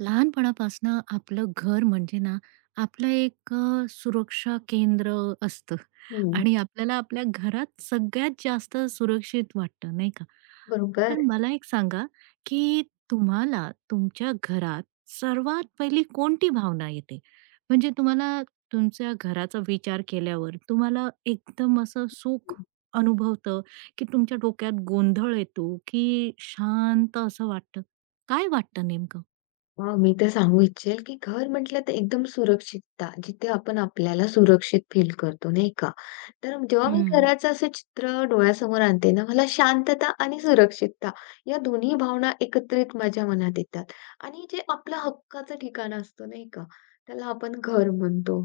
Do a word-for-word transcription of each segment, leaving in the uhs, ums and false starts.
लहानपणापासनं आपलं घर म्हणजे ना आपलं एक अ, सुरक्षा केंद्र असतं हं, आणि आपल्याला आपल्या घरात सगळ्यात जास्त सुरक्षित वाटतं नाही का? बरोबर. तर मला एक सांगा, की तुम्हाला तुमच्या घरात सर्वात पहिली कोणती भावना येते? म्हणजे तुम्हाला तुमच्या घराचा विचार केल्यावर तुम्हाला एकदम असं सुख हं. अनुभवतं, की तुमच्या डोक्यात गोंधळ येतो, की शांत असं वाटतं? काय वाटतं नेमकं? हां, मी तर सांगू इच्छेल, की घर म्हटलं तर एकदम सुरक्षितता, जिथे आपण आपल्याला सुरक्षित फील करतो, नाही का? तर जेव्हा मी हं. घराचं असं चित्र डोळ्यासमोर आणते ना, मला शांतता आणि सुरक्षितता या दोन्ही भावना एकत्रित माझ्या मनात येतात. आणि जे आपलं हक्काचं ठिकाण असतं, नाही का? त्याला आपण घर म्हणतो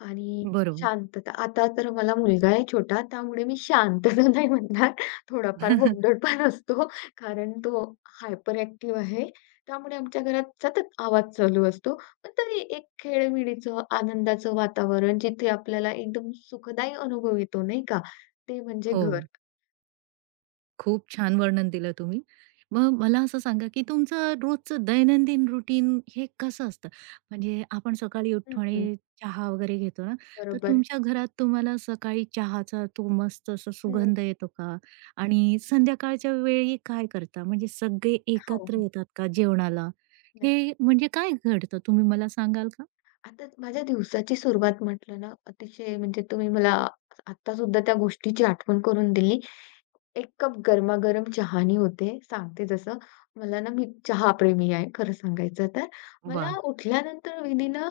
आणि बरोबर. शांतता. आता तर मला मुलगा आहे छोटा, त्यामुळे मी शांतता नाही म्हणणार. थोडाफार गोंधळ पण असतो, कारण तो हायपर ॲक्टिव्ह आहे. त्यामुळे आमच्या घरात सतत आवाज चालू असतो. पण तरी एक खेळमिळीचं, आनंदाचं वातावरण जिथे आपल्याला एकदम सुखदायी अनुभव येतो नाही का? ते म्हणजे हो. घर. खूप छान वर्णन दिलं तुम्ही. मग मला असं सांगा, की तुमचं रोजचं दैनंदिन रुटीन हे कसं असतं? म्हणजे आपण सकाळी हं, उठतो हं. आणि चहा वगैरे घेतो ना, तर बरोबर. तुमच्या घरात तुम्हाला सकाळी चहाचा तो मस्त असा हं. सुगंध येतो का? आणि संध्याकाळच्या वेळी काय करता? म्हणजे सगळे हो, एकत्र हो. येतात का जेवणाला? नक्की. हे म्हणजे काय घडतं तुम्ही मला सांगाल का? आता माझ्या दिवसाची सुरुवात म्हटलं ना, अतिशय म्हणजे तुम्ही मला आत्तासुद्धा त्या गोष्टीची आठवण करून दिली. एक कप गरमागरम चहानी होते. सांगते जसं, मला ना मी चहा प्रेमी आहे खरं सांगायचं तर. मला वाह! उठल्यानंतर विदिन अ,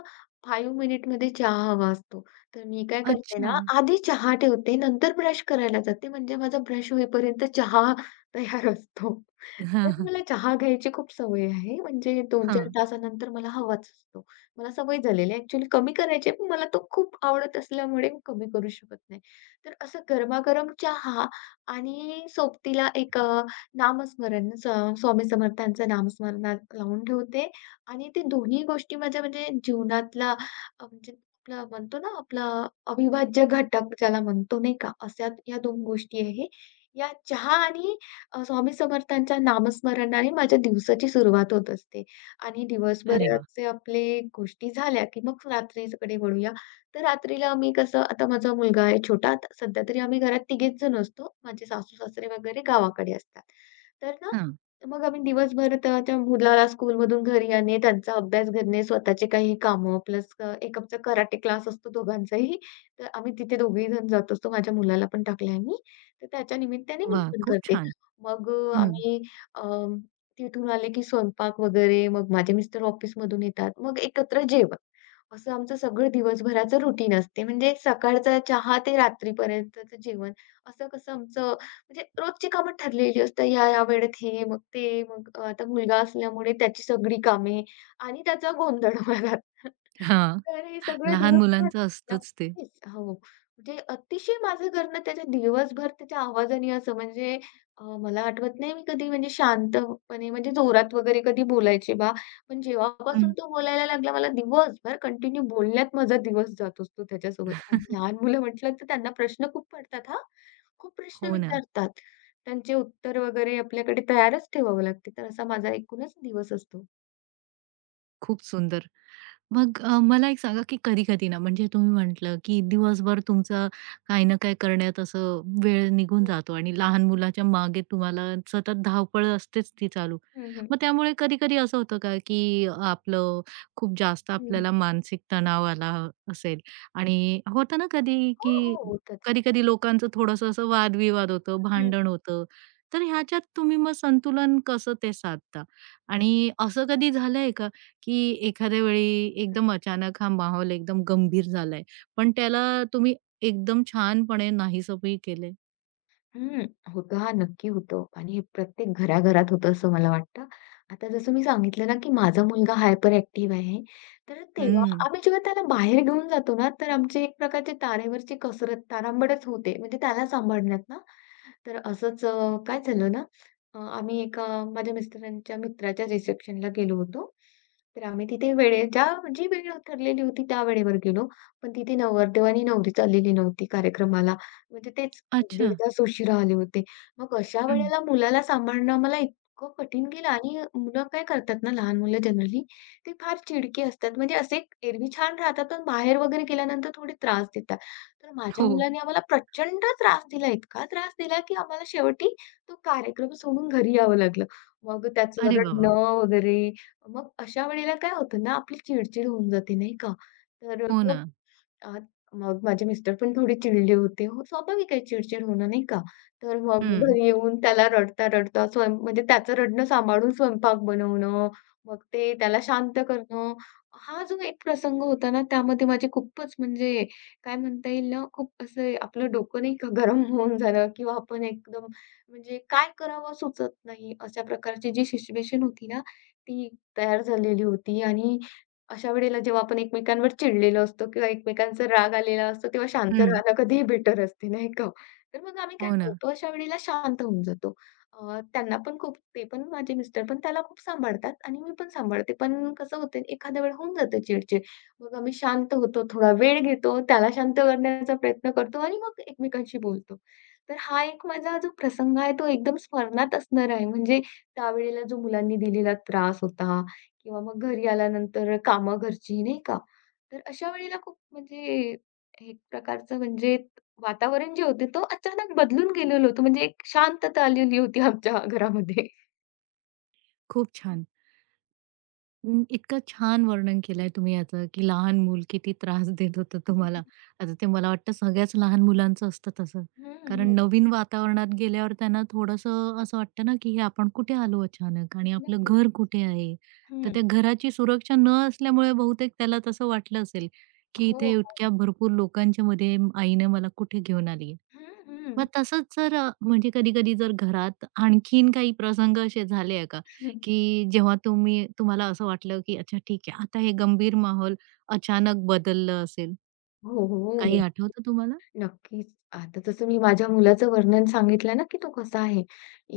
पाच मिनिटमध्ये चहा हवा असतो. तर मी काय करते अच्छा. ना, आधी चहा ठेवते, नंतर ब्रश करायला जाते. म्हणजे माझा ब्रश होईपर्यंत चहा तयार असतो. हां, तर हां. मला चहा घ्यायची खूप सवय आहे. म्हणजे दोन ते चार हां. तासानंतर मला हवाच असतो. मला सवय झालेली आहे. ॲक्चुअली कमी करायची आहे, पण मला तो खूप आवडत असल्यामुळे मी कमी करू शकत नाही. तर असं गरमागरम चहा आणि सोबतीला एक अ, नामस्मरण स स्वामी समर्थांचं नामस्मरणात लावून ठेवते आणि ते दोन्ही गोष्टी माझ्या म्हणजे जीवनातला अ, म्हणजे आपलं म्हणतो ना, आपला अविभाज्य घटक ज्याला म्हणतो नाही का, अशा या दोन गोष्टी आहे. या चहा आणि अ, स्वामी समर्थांच्या नामस्मरणाने माझ्या दिवसाची सुरुवात होत असते आणि अरे वाह! दिवसभराचे आपले गोष्टी झाल्या, की मग रात्रीकडे वळूया. तर रात्रीला आम्ही कसं आता माझा मुलगा आहे छोटा, आता सध्या तरी आम्ही घरात तिघेच जण असतो. माझे सासू-सासरे वगैरे गावाकडे असतात. तर ना, हां. मग आम्ही दिवसभर त्या त्या मुलाला स्कूलमधून घरी आणणे, त्यांचा अभ्यास करणे, स्वतःचे काही कामं प्लस एक आमचा कराटे क्लास असतो दोघांचाही. तर आम्ही तिथे दोघेही जण जात असतो. माझ्या मुलाला पण टाकलंय मी. तर त्याच्या निमित्ताने मी वाह! पण खूप करते. छान. मग अ, हं. आम्ही अ, तिथून आले की स्वयंपाक वगैरे, मग माझे मिस्टर ऑफिसमधून येतात. मग एकत्र जेवण. असं आमचं सगळं दिवसभराचं रुटीन असते. म्हणजे सकाळचा चहा ते रात्रीपर्यंतचं जेवण. असं कसं आमचं म्हणजे रोजची कामं ठरलेली असतात. या-या वेळेत हे, मग ते, मग अ, आता मुलगा असल्यामुळे त्याची सगळी कामे आणि त्याचा गोंधळ घरात. हां, तर हे सगळं लहान दिवसभर मुलांचं असतंच ते. नक्कीच. हो. म्हणजे अतिशय माझं घरनं त्याच्या दिवसभर त्याच्या आवाजाने असं म्हणजे अ, मला आठवत नाही मी कधी म्हणजे शांतपणे म्हणजे जोरात वगैरे कधी बोलायचे बा. पण जेव्हापासून हं. तो बोलायला लागला, मला दिवसभर कंटिन्यू बोलण्यात माझा दिवस जात असतो त्याच्यासोबत. आणि लहान मुलं म्हटलं तर त्यांना प्रश्न खूप पडतात हां. खूप प्रश्न हो ना. विचारतात. त्यांचे उत्तर वगैरे आपल्याकडे तयारच ठेवावं लागते. तर असा माझा एकूणच दिवस असतो. खूप सुंदर. मग अ, मला एक सांगा, की कधी-कधी ना म्हणजे तुम्ही म्हटलं, की दिवसभर तुमचा काही ना काय करण्यात असं वेळ निघून जातो आणि हं, हं. लहान मुलाच्या मागे तुम्हाला सतत धावपळ असतेच ती चालू. हं, हं. मग त्यामुळे कधी-कधी असं होतं का, की आपलं खूप जास्त हं. आपल्याला मानसिक तणाव आला असेल आणि होतं ना कधी, हो, की हो. होतच. कधी-कधी लोकांचं थोडंसं असं वादविवाद होतं, भांडण होतं. तर ह्याच्यात तुम्ही मग संतुलन कसं ते साधता? आणि असं कधी झालंय का, की एखाद्या वेळी एकदम अचानक हा माहोल एकदम गंभीर झालाय, पण त्याला तुम्ही एकदम छानपणे नाहीसंही केलंय? हं. होतं हां, नक्की होतं आणि हे प्रत्येक घराघरात होतं असं मला वाटतं. आता जसं मी सांगितलं ना, की माझा मुलगा हायपर ॲक्टिव्ह आहे. तर तेव्हा हं. आम्ही जेव्हा त्याला बाहेर घेऊन जातो ना, तर आमची एक प्रकारची तारेवरची कसरत, तारांबळच होते म्हणजे त्याला सांभाळण्यात ना. तर असंच अ, काय झालं ना, अ, आम्ही एका माझ्या मिस्टरांच्या मित्राच्या रिसेप्शनला गेलो होतो. तर आम्ही तिथे वेळेच्या जी वेळ ठरलेली होती त्या वेळेवर गेलो. पण तिथे नवरदेव आणि नवरीच आलेली नव्हती कार्यक्रमाला. म्हणजे तेच एक ते दीड अच्छा. तास उशिरा आले होते. मग अशा हं. वेळेला मुलाला सांभाळणं मला इतकं कठीण गेलं आणि मुलं काय करतात ना, लहान मुलं जनरली ते फार चिडकी असतात. म्हणजे असे एरवी छान राहतात, पण बाहेर वगैरे गेल्यानंतर थोडे त्रास देतात. तर माझ्या हो. मुलाने आम्हाला प्रचंड त्रास दिला. इतका त्रास दिला, की आम्हाला शेवटी तो कार्यक्रम सोडून घरी यावं लागलं. मग त्याचं अरे वाह! वाह! रडणं वगैरे. मग अशा वेळेला काय होतं ना, आपली चिड होऊन जाते नाही का? तर हो मग ना. अ, मग माझे मिस्टर पण थोडे चिडले होते. हो, स्वाभाविक आहे चिडचिड होणं, नाही का? तर मग हं. घरी येऊन त्याला रडता-रडता स्वयं म्हणजे त्याचं रडणं सांभाळून स्वयंपाक बनवणं, मग ते त्याला शांत करणं. हा जो एक प्रसंग होता ना, त्यामध्ये माझे खूपच म्हणजे काय म्हणता येईल ना, खूप असं आपलं डोकं नाही का गरम होऊन झालं किंवा आपण एकदम म्हणजे काय करावं सुचत नाही, अशा प्रकारची जी सिच्युएशन होती ना, ती तयार झालेली होती आणि अशा वेळेला जेव्हा आपण एकमेकांवर चिडलेलो असतो किंवा एकमेकांचा राग आलेला असतो, तेव्हा शांत हं. राहणं कधीही बेटर असते, नाही का? तर मग आम्ही काय हो ना. करतो, अशा वेळेला शांत होऊन जातो. अ, त्यांना पण खूप ते पण माझे मिस्टर पण त्याला खूप सांभाळतात आणि मी पण सांभाळते. पण कसं होतं एखाद्या वेळेला होऊन जातं चिड मग आम्ही शांत होतो, थोडा वेळ घेतो, त्याला शांत करण्याचा प्रयत्न करतो आणि मग एकमेकांशी बोलतो. तर हा एक माझा जो प्रसंग आहे, तो एकदम स्मरणात असणार आहे. म्हणजे त्यावेळेला जो मुलांनी दिलेला त्रास होता किंवा मग घरी आल्यानंतर कामं घरची, नाही का? तर अशा वेळेला खूप म्हणजे एक प्रकारचं म्हणजे वातावरण जे होते तो अचानक बदलून गेलेलं होतं. म्हणजे एक शांतता आलेली होती आमच्या घरामध्ये. खूप छान. अं, इतकं छान वर्णन केलंय तुम्ही याचं, की लहान मूल किती त्रास देत होतं तुम्हाला. आता ते मला वाटतं सगळ्याच लहान मुलांचं असतं तसं. हं, कारण हं. नवीन वातावरणात गेल्यावर त्यांना थोडंसं असं वाटतं ना, की हे आपण कुठे आलो अचानक आणि आपलं नक्की, घर नक्कीच. कुठे आहे? तर हं. त्या घराची सुरक्षा न असल्यामुळे बहुतेक त्याला तसं वाटलं असेल, की हो, इथे हो. इतक्या भरपूर लोकांच्या मध्ये आईने मला कुठे घेऊन आली. हं, मग हं. तसंच जर अ, म्हणजे कधी-कधी जर घरात आणखीन काही प्रसंग असे झाले आहे का? की जेव्हा तुम्ही तुम्हाला असं वाटलं, की अच्छा ठीक आहे, आता हे गंभीर माहोल अचानक बदललं असेल, हो, काही हो. आठवतं तुम्हाला? नक्कीच. आता जसं मी माझ्या मुलाचं वर्णन सांगितलं ना, की तो कसा आहे.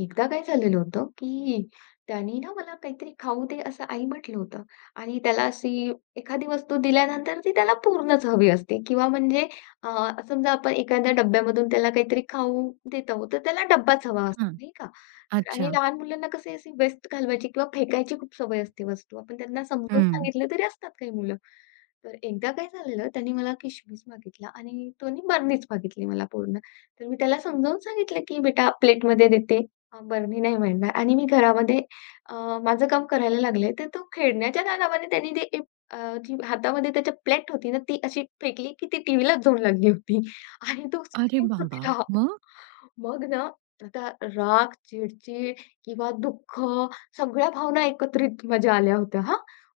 एकदा काय झालेलं होतं, की त्याने ना मला काहीतरी खाऊ दे असं आई म्हटलं होतं आणि त्याला अशी एखादी वस्तू दिल्यानंतर ती त्याला पूर्णच हवी असते किंवा म्हणजे अ, समजा आपण एखाद्या डब्यामधून त्याला काहीतरी खाऊ देत आहोत, तर त्याला डब्बाच हवा असतो, हां. नाही का? आणि अच्छा. लहान मुलांना कसं अशी वेस्ट घालवायची किंवा फेकायची खूप सवय असते वस्तू. आपण त्यांना समजून हं. सांगितलं तरी असतात काही मुलं. तर एकदा काय झालेलं, त्याने मला किशमिस मागितला आणि त्याने बरनीच मागितली मला पूर्ण. तर मी त्याला समजावून सांगितलं, की "बेटा प्लेटमध्ये देते, अ, बरणी नाही मिळणार" आणि मी घरामध्ये अ, माझं काम करायला लागले. तर तो खेळण्याच्या नादामध्ये त्याने ते एक अ, जी हातामध्ये त्याच्या प्लेट होती ना, ती अशी फेकली, की ती टीव्हीलाच जाऊन लागली होती आणि तो अरे स्क्रीन बाबा! फुटला. मग? मग ना, आता राग, चिड-चिड किंवा दुःख सगळ्या भावना एकत्रित माझ्या आल्या होत्या हां.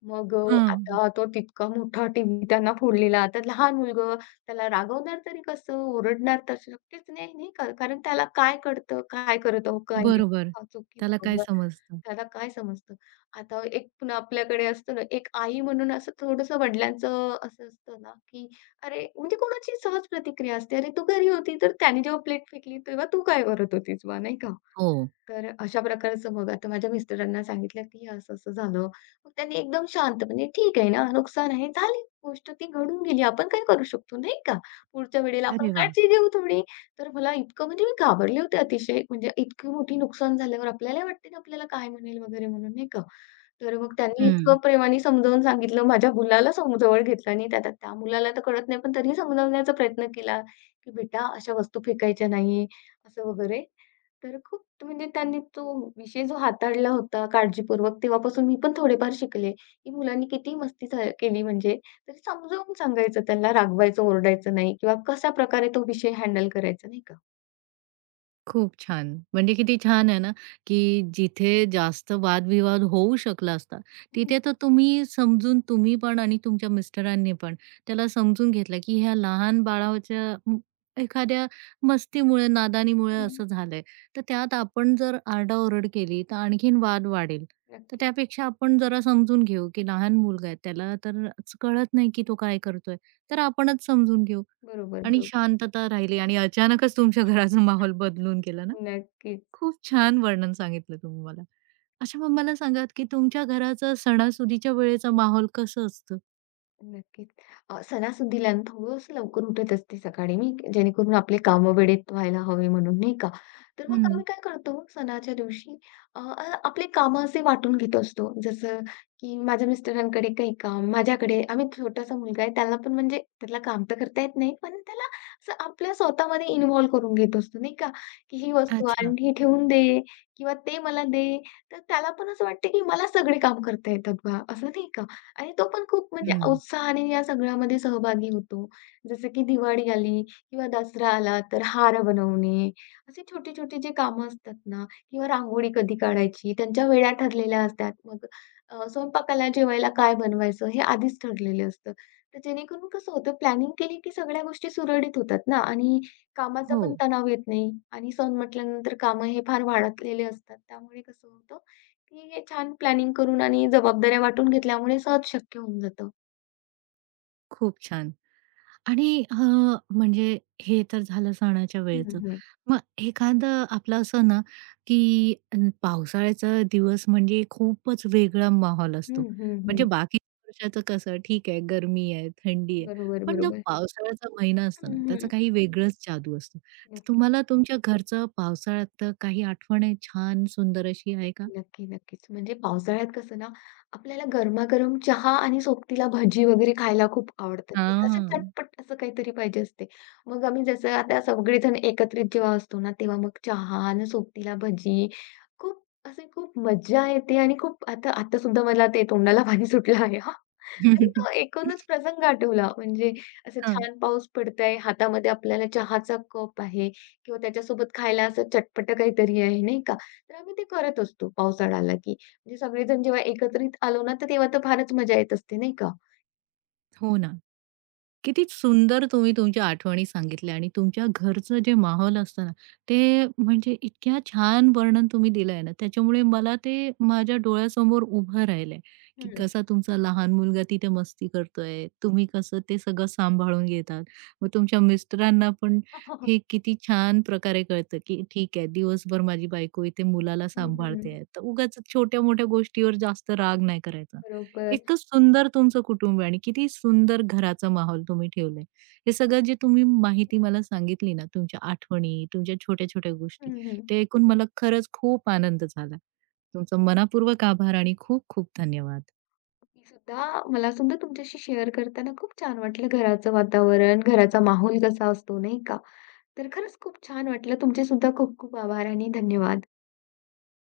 मग अ, हां. आता तो तितका मोठा टीव्ही त्यांना फोडलेला. आता लहान मुलगं त्याला रागवणार तरी कसं? ओरडणार तर शक्यच नाही, नाही का? कारण त्याला काय कळतं? काय करत आहो? काय नाही? बरोबर. का चूक त्याला काय बरोबर? समजतं? त्याला काय समजतं? आता एक पुन्हा आपल्याकडे असतं ना, एक आई म्हणून असं थोडंसं वडिलांचं असं असतं ना, की अरे, म्हणजे कोणाची सहज प्रतिक्रिया असते. "अरे, तू घरी होती, तर त्याने जेव्हा प्लेट फेकली, तेव्हा तू काय करत होतीस बा?" नाही का? हो. तर अशा प्रकारचं मग आता माझ्या मिस्टरांना सांगितलं, की असं-असं झालं. मग त्यांनी एकदम शांतपणे, "ठीक आहे ना, नुकसान आहे, झाली गोष्ट ती घडून गेली. आपण काय करू शकतो, नाही का? पुढच्या वेळेला आपण अरे वाह! काळजी घेऊ थोडी." तर मला इतकं म्हणजे मी घाबरले होते अतिशय. म्हणजे इतकी मोठी नुकसान झाल्यावर आपल्याला वाटते ना, आपल्याला काय म्हणेल वगैरे म्हणून, नाही का? तर मग त्यांनी हं. इतकं प्रेमाने समजावून सांगितलं. माझ्या मुलाला सम जवळ घेतलं आणि त्या त्या त्या मुलाला तर कळत नाही, पण तरीही समजावण्याचा प्रयत्न केला, की "बेटा, अशा वस्तू फेकायच्या नाही." असं वगैरे. तर खूप म्हणजे त्यांनी तो विषय जो हाताळला होता काळजीपूर्वक, तेव्हापासून मी पण थोडेफार शिकले, की मुलांनी किती मस्ती झा केली म्हणजे तरी समजावून सांगायचं त्यांना, रागवायचं, ओरडायचं नाही किंवा कशा प्रकारे तो विषय हँडल करायचा नाही का? खूप छान. म्हणजे किती छान आहे ना, की जिथे जास्त वादविवाद होऊ शकला असता, हं, तिथे तर तुम्ही समजून तुम्ही पण आणि तुमच्या मिस्टरांनी पण त्याला समजून घेतलं, की ह्या लहान बाळाच्या अं, एखाद्या मस्तीमुळे, नादानीमुळे हं. असं झालंय. तर त्यात आपण जर आरडाओरड केली, तर आणखीन वाद वाढेल. तर नक्की. त्यापेक्षा आपण जरा समजून घेऊ, की लहान मुलगा आहे, त्याला तर कळत नाही, की तो काय करतोय. तर आपणच समजून घेऊ. बरोबर, आणि बरोबर. शांतता राहिली आणि अचानकच तुमच्या घराचा माहोल बदलून गेला ना? नक्कीच. खूप छान वर्णन सांगितलं तुम्ही मला. अच्छा मग मला सांगा की तुमच्या घराचा सणासुदीच्या वेळेचा माहोल कसं असतं? नक्कीच. अ, सणासुदीला ना थोडंसं लवकर उठत असते सकाळी मी, जेणेकरून आपले कामं वेळेत व्हायला हवे म्हणून, नाही का? तर मग हं. आम्ही काय करतो सणाच्या दिवशी अ, अ, आपले कामं असे वाटून घेत असतो. जसं की माझ्या मिस्टरांकडे काही काम, माझ्याकडे आम्ही छोटासा मुलगा आहे त्याला पण म्हणजे त्याला काम तर करता येत नाही, पण त्याला असं आपल्या स्वतःमध्ये इन्व्हॉल्व करून घेत असतो, नाही का? की ही वस्तू आण, अच्छा. ही ठेवून दे किंवा ते मला दे. तर त्याला पण असं वाटतं की मला सगळे काम करता येतात बा, असं नाही का? आणि तो पण खूप म्हणजे हं. उत्साहाने या सगळ्यामध्ये सहभागी होतो. जसं की दिवाळी आली किंवा दसरा आला तर हार बनवणे, असे छोटे-छोटे जे कामं असतात ना किंवा रांगोळी कधी काढायची, त्यांच्या वेळा ठरलेल्या असतात. मग अ, स्वयंपाकाला, जेवायला काय बनवायचं हे आधीच ठरलेलं असतं. तर जेणेकरून कसं होतं प्लॅनिंग केली की सगळ्या गोष्टी सुरळीत होतात ना आणि कामाचा हो. पण तणाव येत नाही आणि सण म्हटल्यानंतर कामं हे फार वाढतलेले असतात. त्यामुळे कसं होतं ठीक आहे. छान प्लॅनिंग करून आणि जबाबदाऱ्या वाटून घेतल्यामुळे सहज शक्य होऊन जातं. खूप छान. आणि अ, म्हणजे हे तर झालं सणाच्या हं, वेळेचं. हं. मग एखादं आपलं असं ना, की अ, पावसाळ्याचा दिवस म्हणजे खूपच वेगळा माहोल असतो. हं, हं, म्हणजे हं. बाकी वर्षाचं कसं ठीक आहे, गरमी आहे, थंडी आहे. बरोबर, पण जो बरोबर. पावसाळ्याचा महिना असतो हं, ना, त्याचा हं. काही वेगळंच जादू असतो. तर नक्की. तुम्हाला तुमच्या घरचं पावसाळ्यात काही आठवण आहे छान सुंदर अशी आहे का? नक्की, नक्की, नक्कीच. म्हणजे पावसाळ्यात कसं ना, आपल्याला गरमागरम चहा आणि सोबतीला भजी वगैरे खायला खूप आवडतात, नाही का. असं हां. चटपट असं काहीतरी पाहिजे असते. मग आम्ही जसं आता सगळेजण एकत्रित जेव्हा असतो ना, तेव्हा मग चहा आणि सोबतीला भजी खूप असे खूप मज्जा येते आणि खूप आता आता सुद्धा मला ते तोंडाला पाणी सुटलं आहे हां. म्हणजे तो एकूणच प्रसंग आठवला. म्हणजे असं हां. छान पाऊस पडतंय, हातामध्ये आपल्याला चहाचा कप आहे किंवा त्याच्यासोबत खायला असं चटपटं काहीतरी आहे, नाही का. तर आम्ही ते करत असतो पावसाळा आला की. म्हणजे सगळेजण जेव्हा एकत्रित आलो ना, तर तेव्हा तर फारच मजा येत असते नाही का? हो ना. किती सुंदर तुम्ही तुमच्या आठवणी सांगितल्या आणि तुमच्या घरचं जे माहोल असतं ना, ते म्हणजे इतक्या छान वर्णन तुम्ही दिलंय ना, त्याच्यामुळे मला ते माझ्या डोळ्यासमोर उभं राहिलंय, की हं. कसा तुमचा लहान मुलगा तिथे मस्ती करतोय, तुम्ही कसं ते सगळं सांभाळून घेतात. मग तुमच्या मिस्टरांना पण हे किती छान प्रकारे कळतं, की ठीक आहे दिवसभर माझी बायको इथे मुलाला हं, हं. सांभाळते आहे, तर उगाच छोट्या-मोठ्या गोष्टीवर जास्त राग नाही करायचा. बरोबर. इतकं सुंदर तुमचं कुटुंब आहे आणि किती सुंदर घराचा माहोल तुम्ही ठेवलाय. हे सगळं जे तुम्ही माहिती मला सांगितली ना, तुमच्या आठवणी, तुमच्या छोट्या-छोट्या गोष्टी, हं, हं. ते ऐकून मला खरंच खूप आनंद झाला. तुमचा मनःपूर्वक आभार आणि खूप खूप धन्यवाद. ती सुद्धा मला सुद्धा तुमच्याशी शेअर करताना खूप छान वाटलं. घराचं वातावरण, घराचा माहोल कसा असतो नाही का? तर खरंच खूप छान वाटलं. तुमचे सुद्धा खूप खूप आभार आणि धन्यवाद.